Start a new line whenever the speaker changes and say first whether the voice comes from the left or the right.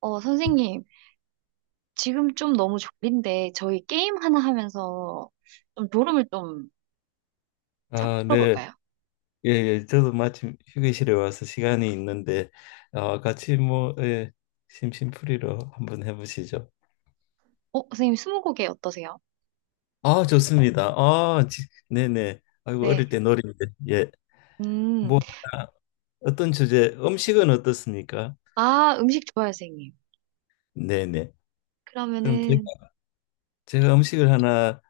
right: 선생님, 지금 좀 너무 졸린데, 저희 게임 하나 하면서 좀 졸음을 좀
left: 아, 네.
right: 풀어볼까요?
left: 예, 예. 저도 마침 휴게실에 와서 시간이 있는데 같이 뭐 예, 심심풀이로 한번 해보시죠.
right: 선생님, 스무고개 어떠세요?
left: 아, 좋습니다. 네네. 아이고
right: 네.
left: 어릴 때 놀이인데 예.
right: 음,
left: 뭐 하나, 어떤 주제 음식은 어떻습니까?
right: 아, 음식 좋아요, 선생님.
left: 네네. 그럼
right: 그러면은,
left: 제가 음식을 하나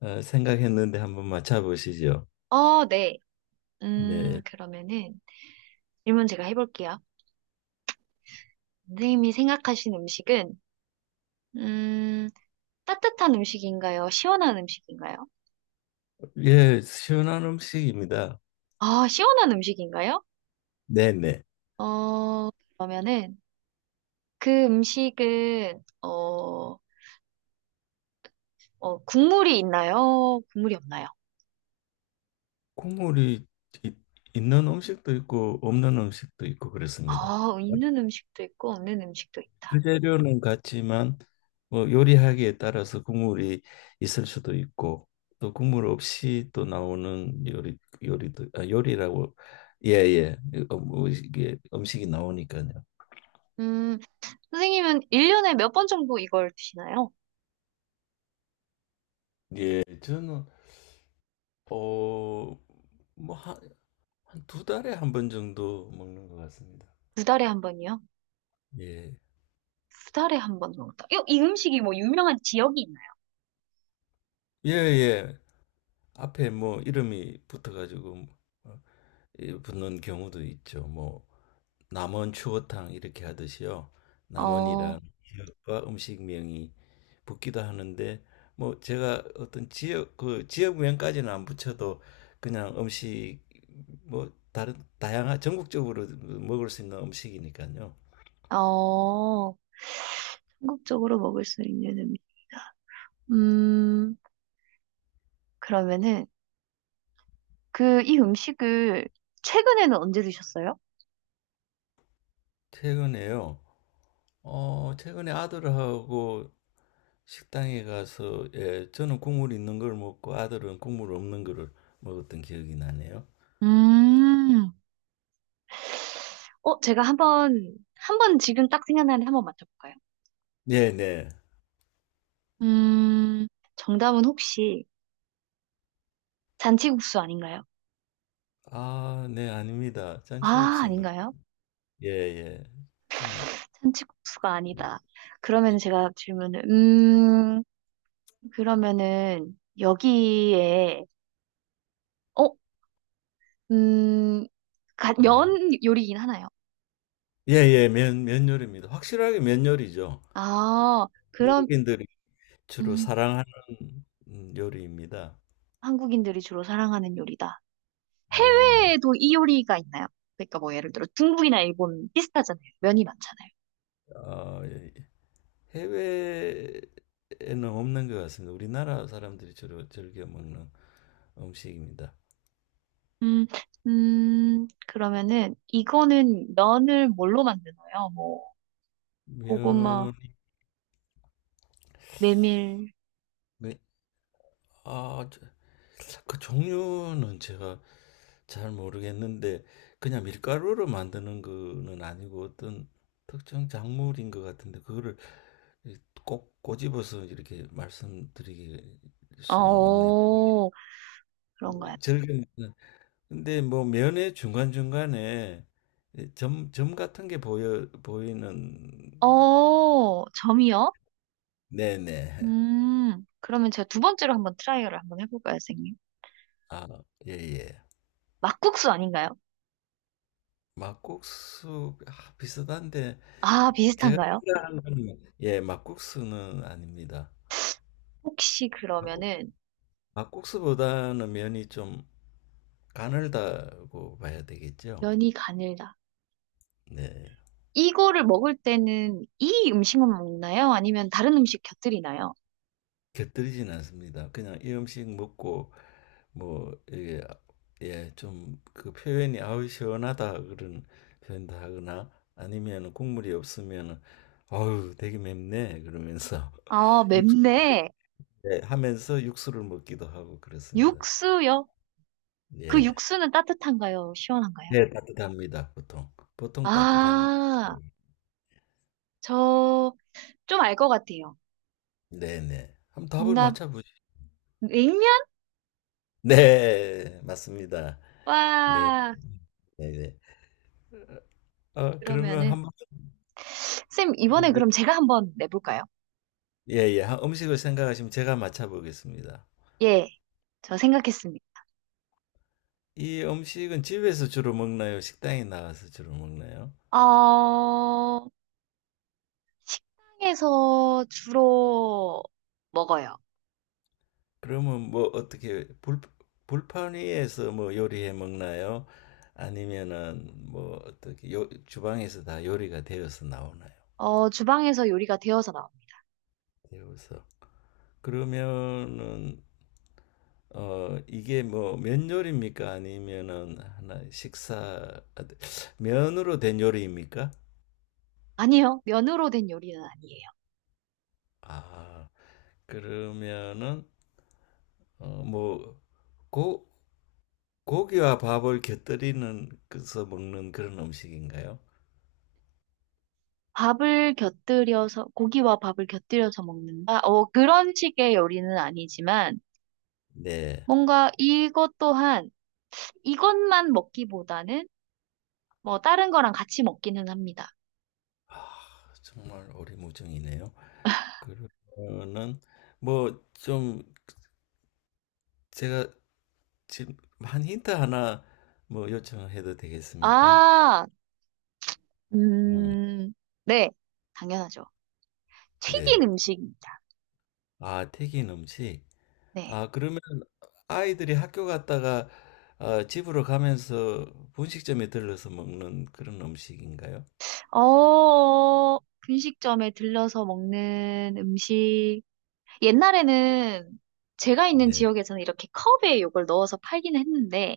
left: 생각했는데 한번 맞춰보시죠.
right: 네.
left: 네.
right: 그러면은, 질문 제가 해볼게요. 선생님이 생각하신 음식은, 음, 따뜻한 음식인가요? 시원한 음식인가요?
left: 예, 시원한 음식입니다.
right: 아, 시원한 음식인가요?
left: 네네.
right: 어, 그러면은, 그 음식은, 국물이 있나요? 국물이 없나요?
left: 국물이 이- 있는 음식도 있고 없는 음식도 있고 그렇습니다.
right: 아, 있는 음식도 있고 없는 음식도 있다.
left: 주재료는 같지만 뭐 요리하기에 따라서 국물이 있을 수도 있고 또 국물 없이 또 나오는 요리도 아, 요리라고 예예 뭐 이게 음식이 나오니까요.
right: 음, 선생님은 1년에 몇 번 정도 이걸 드시나요?
left: 예, 저는 어 뭐 한 한 두 달에 한 번 정도 먹는 것 같습니다.
right: 두 달에 한 번이요?
left: 예.
right: 두 달에 한 번 정도. 이 음식이 뭐 유명한 지역이 있나요?
left: 예, 예. 앞에 뭐 이름이 붙어가지고 어, 예, 붙는 경우도 있죠. 뭐 남원 추어탕 이렇게 하듯이요. 남원이랑
right: 어,
left: 지역과 음식명이 붙기도 하는데 뭐 제가 어떤 지역 그 지역명까지는 안 붙여도 그냥 음식 뭐 다른 다양한 전국적으로 먹을 수 있는 음식이니까요.
right: 어, 한국적으로 먹을 수 있는 음식이다. 음, 그러면은 그 이 음식을 최근에는 언제 드셨어요?
left: 최근에요. 최근에 아들하고 식당에 가서 예, 저는 국물 있는 걸 먹고 아들은 국물 없는 거를 먹었던 기억이 나네요.
right: 음, 제가 한번 지금 딱 생각나는데 한번 맞춰볼까요?
left: 네, 네.
right: 음, 정답은 혹시 잔치국수 아닌가요?
left: 아, 네, 아닙니다.
right: 아,
left: 잔치국수는
right: 아닌가요?
left: 예, 예. 좀
right: 잔치국수가 아니다. 그러면 제가 질문을, 그러면은 여기에, 어, 음,
left: 네.
right: 면 요리긴 하나요?
left: 예, 예. 면 면요리입니다. 확실하게 면요리죠.
right: 아, 그럼,
left: 한국인들이 주로
right: 음,
left: 사랑하는 요리입니다.
right: 한국인들이 주로 사랑하는 요리다.
left: 네, 네.
right: 해외에도 이 요리가 있나요? 그러니까 뭐 예를 들어 중국이나 일본 비슷하잖아요. 면이 많잖아요.
left: 아 예, 예. 해외에는 없는 것 같습니다. 우리나라 사람들이 주로 즐겨 먹는 음식입니다.
right: 음, 그러면은 이거는 면을 뭘로 만드나요? 뭐 고구마,
left: 면,
right: 메밀,
left: 면 아, 저- 그 종류는 제가 잘 모르겠는데 그냥 밀가루로 만드는 거는 아니고 어떤 특정 작물인 것 같은데 그거를 이꼭 꼬집어서 이렇게 말씀드릴 수는 없네요.
right: 어, 그런가요?
left: 절개는 근데 뭐 면의 중간중간에 점 같은 게 보여 보이는
right: 점이요?
left: 네네.
right: 그러면 제가 두 번째로 한번 트라이얼을 한번 해볼까요, 선생님?
left: 아, 예, 예.
right: 막국수 아닌가요?
left: 막국수 아, 비슷한데
right: 아,
left: 제가
right: 비슷한가요?
left: 생각하는 예, 막국수는 아닙니다.
right: 혹시
left: 막국-
right: 그러면은
left: 막국수보다는 면이 좀 가늘다고 봐야 되겠죠.
right: 면이 가늘다.
left: 네.
right: 이거를 먹을 때는 이 음식만 먹나요? 아니면 다른 음식 곁들이나요?
left: 곁들이진 않습니다. 그냥 이 음식 먹고 뭐 이게 예, 좀 그 표현이 아우 시원하다 그런 표현도 하거나 아니면 국물이 없으면아 되게 맵네 그러면서
right: 아,
left: 육수
right: 맵네.
left: 예, 하면서 육수를 먹기도 하고 그렇습니다.
right: 육수요? 그
left: 예.
right: 육수는 따뜻한가요? 시원한가요?
left: 네, 따뜻합니다. 보통. 보통 따뜻한
right: 아,
left: 음.
right: 저 좀 알 것 같아요.
left: 네네. 한번 답을
right: 정답,
left: 맞춰 보시.
right: 냉면?
left: 네, 맞습니다. 네,
right: 와,
left: 네, 네. 그러면
right: 그러면은,
left: 한번
right: 쌤, 이번에 그럼 제가 한번 내볼까요?
left: 예, 예. 한 음식을 생각하시면 제가 맞춰 보겠습니다.
right: 예, 저 생각했습니다.
left: 이 음식은 집에서 주로 먹나요? 식당에 나가서 주로 먹나요?
right: 어, 식당에서 주로 먹어요.
left: 그러면 뭐 어떻게 불 불판 위에서 뭐 요리해 먹나요? 아니면은 뭐 어떻게 요 주방에서 다 요리가 되어서 나오나요?
right: 주방에서 요리가 되어서 나옵니다.
left: 되어서. 그러면은 이게 뭐 면 요리입니까? 아니면은 면으로 된 요리입니까?
right: 아니요, 면으로 된 요리는 아니에요.
left: 아, 그러면은 뭐 고, 고기와 밥을 곁들이는 그래서 먹는 그런 음식인가요?
right: 밥을 곁들여서, 고기와 밥을 곁들여서 먹는다? 그런 식의 요리는 아니지만,
left: 네.
right: 뭔가 이것 또한 이것만 먹기보다는 뭐 다른 거랑 같이 먹기는 합니다.
left: 아, 정말 오리무중이네요. 그러면은 뭐 좀 제가 지금 한 힌트 하나 뭐 요청해도 되겠습니까?
right: 아,
left: 음,
right: 음, 네, 당연하죠.
left: 네.
right: 튀긴 음식입니다.
left: 아, 튀긴 음식.
right: 네.
left: 아, 그러면 아이들이 학교 갔다가 집으로 가면서 분식점에 들러서 먹는 그런 음식인가요?
right: 어, 분식점에 들러서 먹는 음식. 옛날에는 제가 있는
left: 네.
right: 지역에서는 이렇게 컵에 이걸 넣어서 팔긴 했는데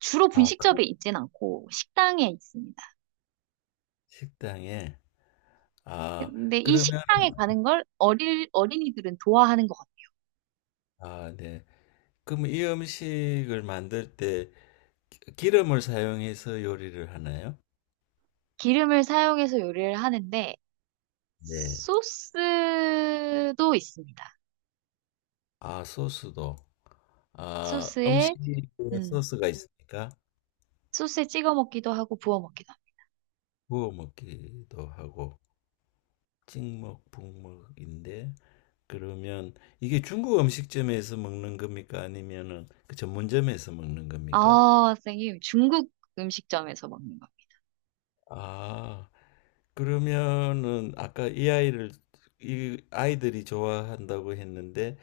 right: 주로
left: 아, 큰
right: 분식점에 있진 않고 식당에 있습니다.
left: 식당에. 아,
right: 근데 이
left: 그러면,
right: 식당에 가는 걸 어린이들은 좋아하는 것 같아요.
left: 아, 네. 그럼 이 음식을 만들 때 기름을 사용해서 요리를 하나요?
right: 기름을 사용해서 요리를 하는데
left: 네.
right: 소스도 있습니다.
left: 아, 소스도. 아,
right: 소스에
left: 음식에
right: 음,
left: 소스가 있으니까
right: 소스에 찍어 먹기도 하고 부어 먹기도 합니다.
left: 구워 먹기도 하고, 찍먹, 북먹인데, 그러면 이게 중국 음식점에서 먹는 겁니까? 아니면은 그 전문점에서 먹는 겁니까?
right: 아, 선생님 중국 음식점에서 먹는 겁니다.
left: 아, 그러면은 아까 이 아이들이 좋아한다고 했는데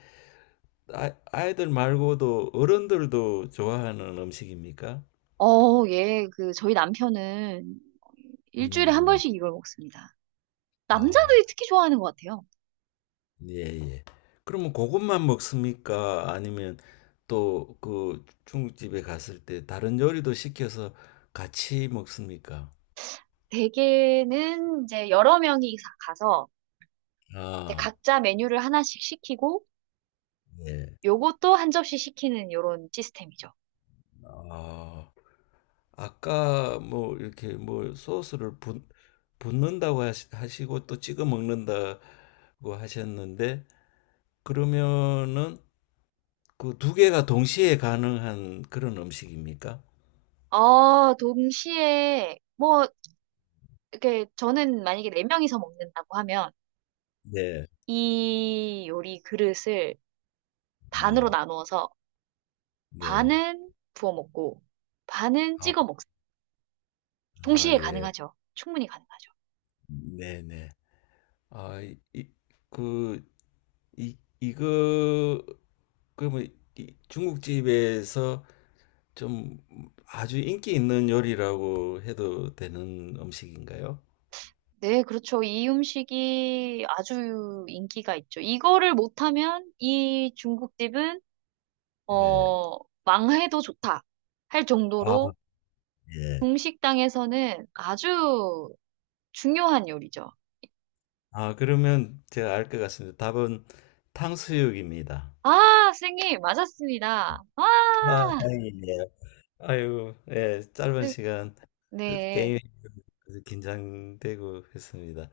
left: 아, 아이들 말고도 어른들도 좋아하는 음식입니까?
right: 예, 그 저희 남편은 일주일에 한
left: 음,
right: 번씩 이걸 먹습니다.
left: 아,
right: 남자들이 특히 좋아하는 것 같아요.
left: 예, 예. 그러면 그것만 먹습니까? 아니면 또 그 중국집에 갔을 때 다른 요리도 시켜서 같이 먹습니까?
right: 대개는 이제 여러 명이 가서 이제
left: 아.
right: 각자 메뉴를 하나씩 시키고
left: 네.
right: 요것도 한 접시 시키는 요런 시스템이죠.
left: 아, 아까 뭐 이렇게 뭐 소스를 붓는다고 하시고 또 찍어 먹는다고 하셨는데 그러면은 그 두 개가 동시에 가능한 그런 음식입니까?
right: 아, 동시에 뭐 이게 저는 만약에 네 명이서 먹는다고 하면
left: 네,
right: 이 요리 그릇을 반으로
left: 네,
right: 나누어서
left: 네.
right: 반은 부어 먹고 반은
left: 아,
right: 찍어 먹,
left: 아,
right: 동시에
left: 예.
right: 가능하죠. 충분히 가능하죠.
left: 네, 네. 아, 그, 이, 이거, 그러면 이 중국집에서 좀 아주 인기 있는 요리라고 해도 되는 음식인가요?
right: 네, 그렇죠. 이 음식이 아주 인기가 있죠. 이거를 못하면 이 중국집은
left: 네.
right: 어, 망해도 좋다 할
left: 아,
right: 정도로
left: 예.
right: 중식당에서는 아주 중요한 요리죠.
left: 아, 그러면 제가 알 것 같습니다. 답은 탕수육입니다.
right: 아, 선생님, 맞았습니다. 아.
left: 아, 다행이네요. 아이고, 예, 짧은
right: 네,
left: 시간
right: 네.
left: 게임이 아주 긴장되고 했습니다.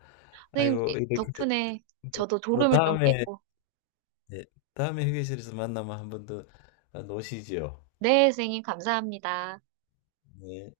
right: 선생님
left: 아이고, 이렇게
right: 덕분에 저도
left: 또
right: 졸음을 좀
left: 다음에,
right: 깼고.
left: 예, 다음에 휴게실에서 만나면 한 번 더 노시죠
right: 네, 선생님 감사합니다.
left: 네.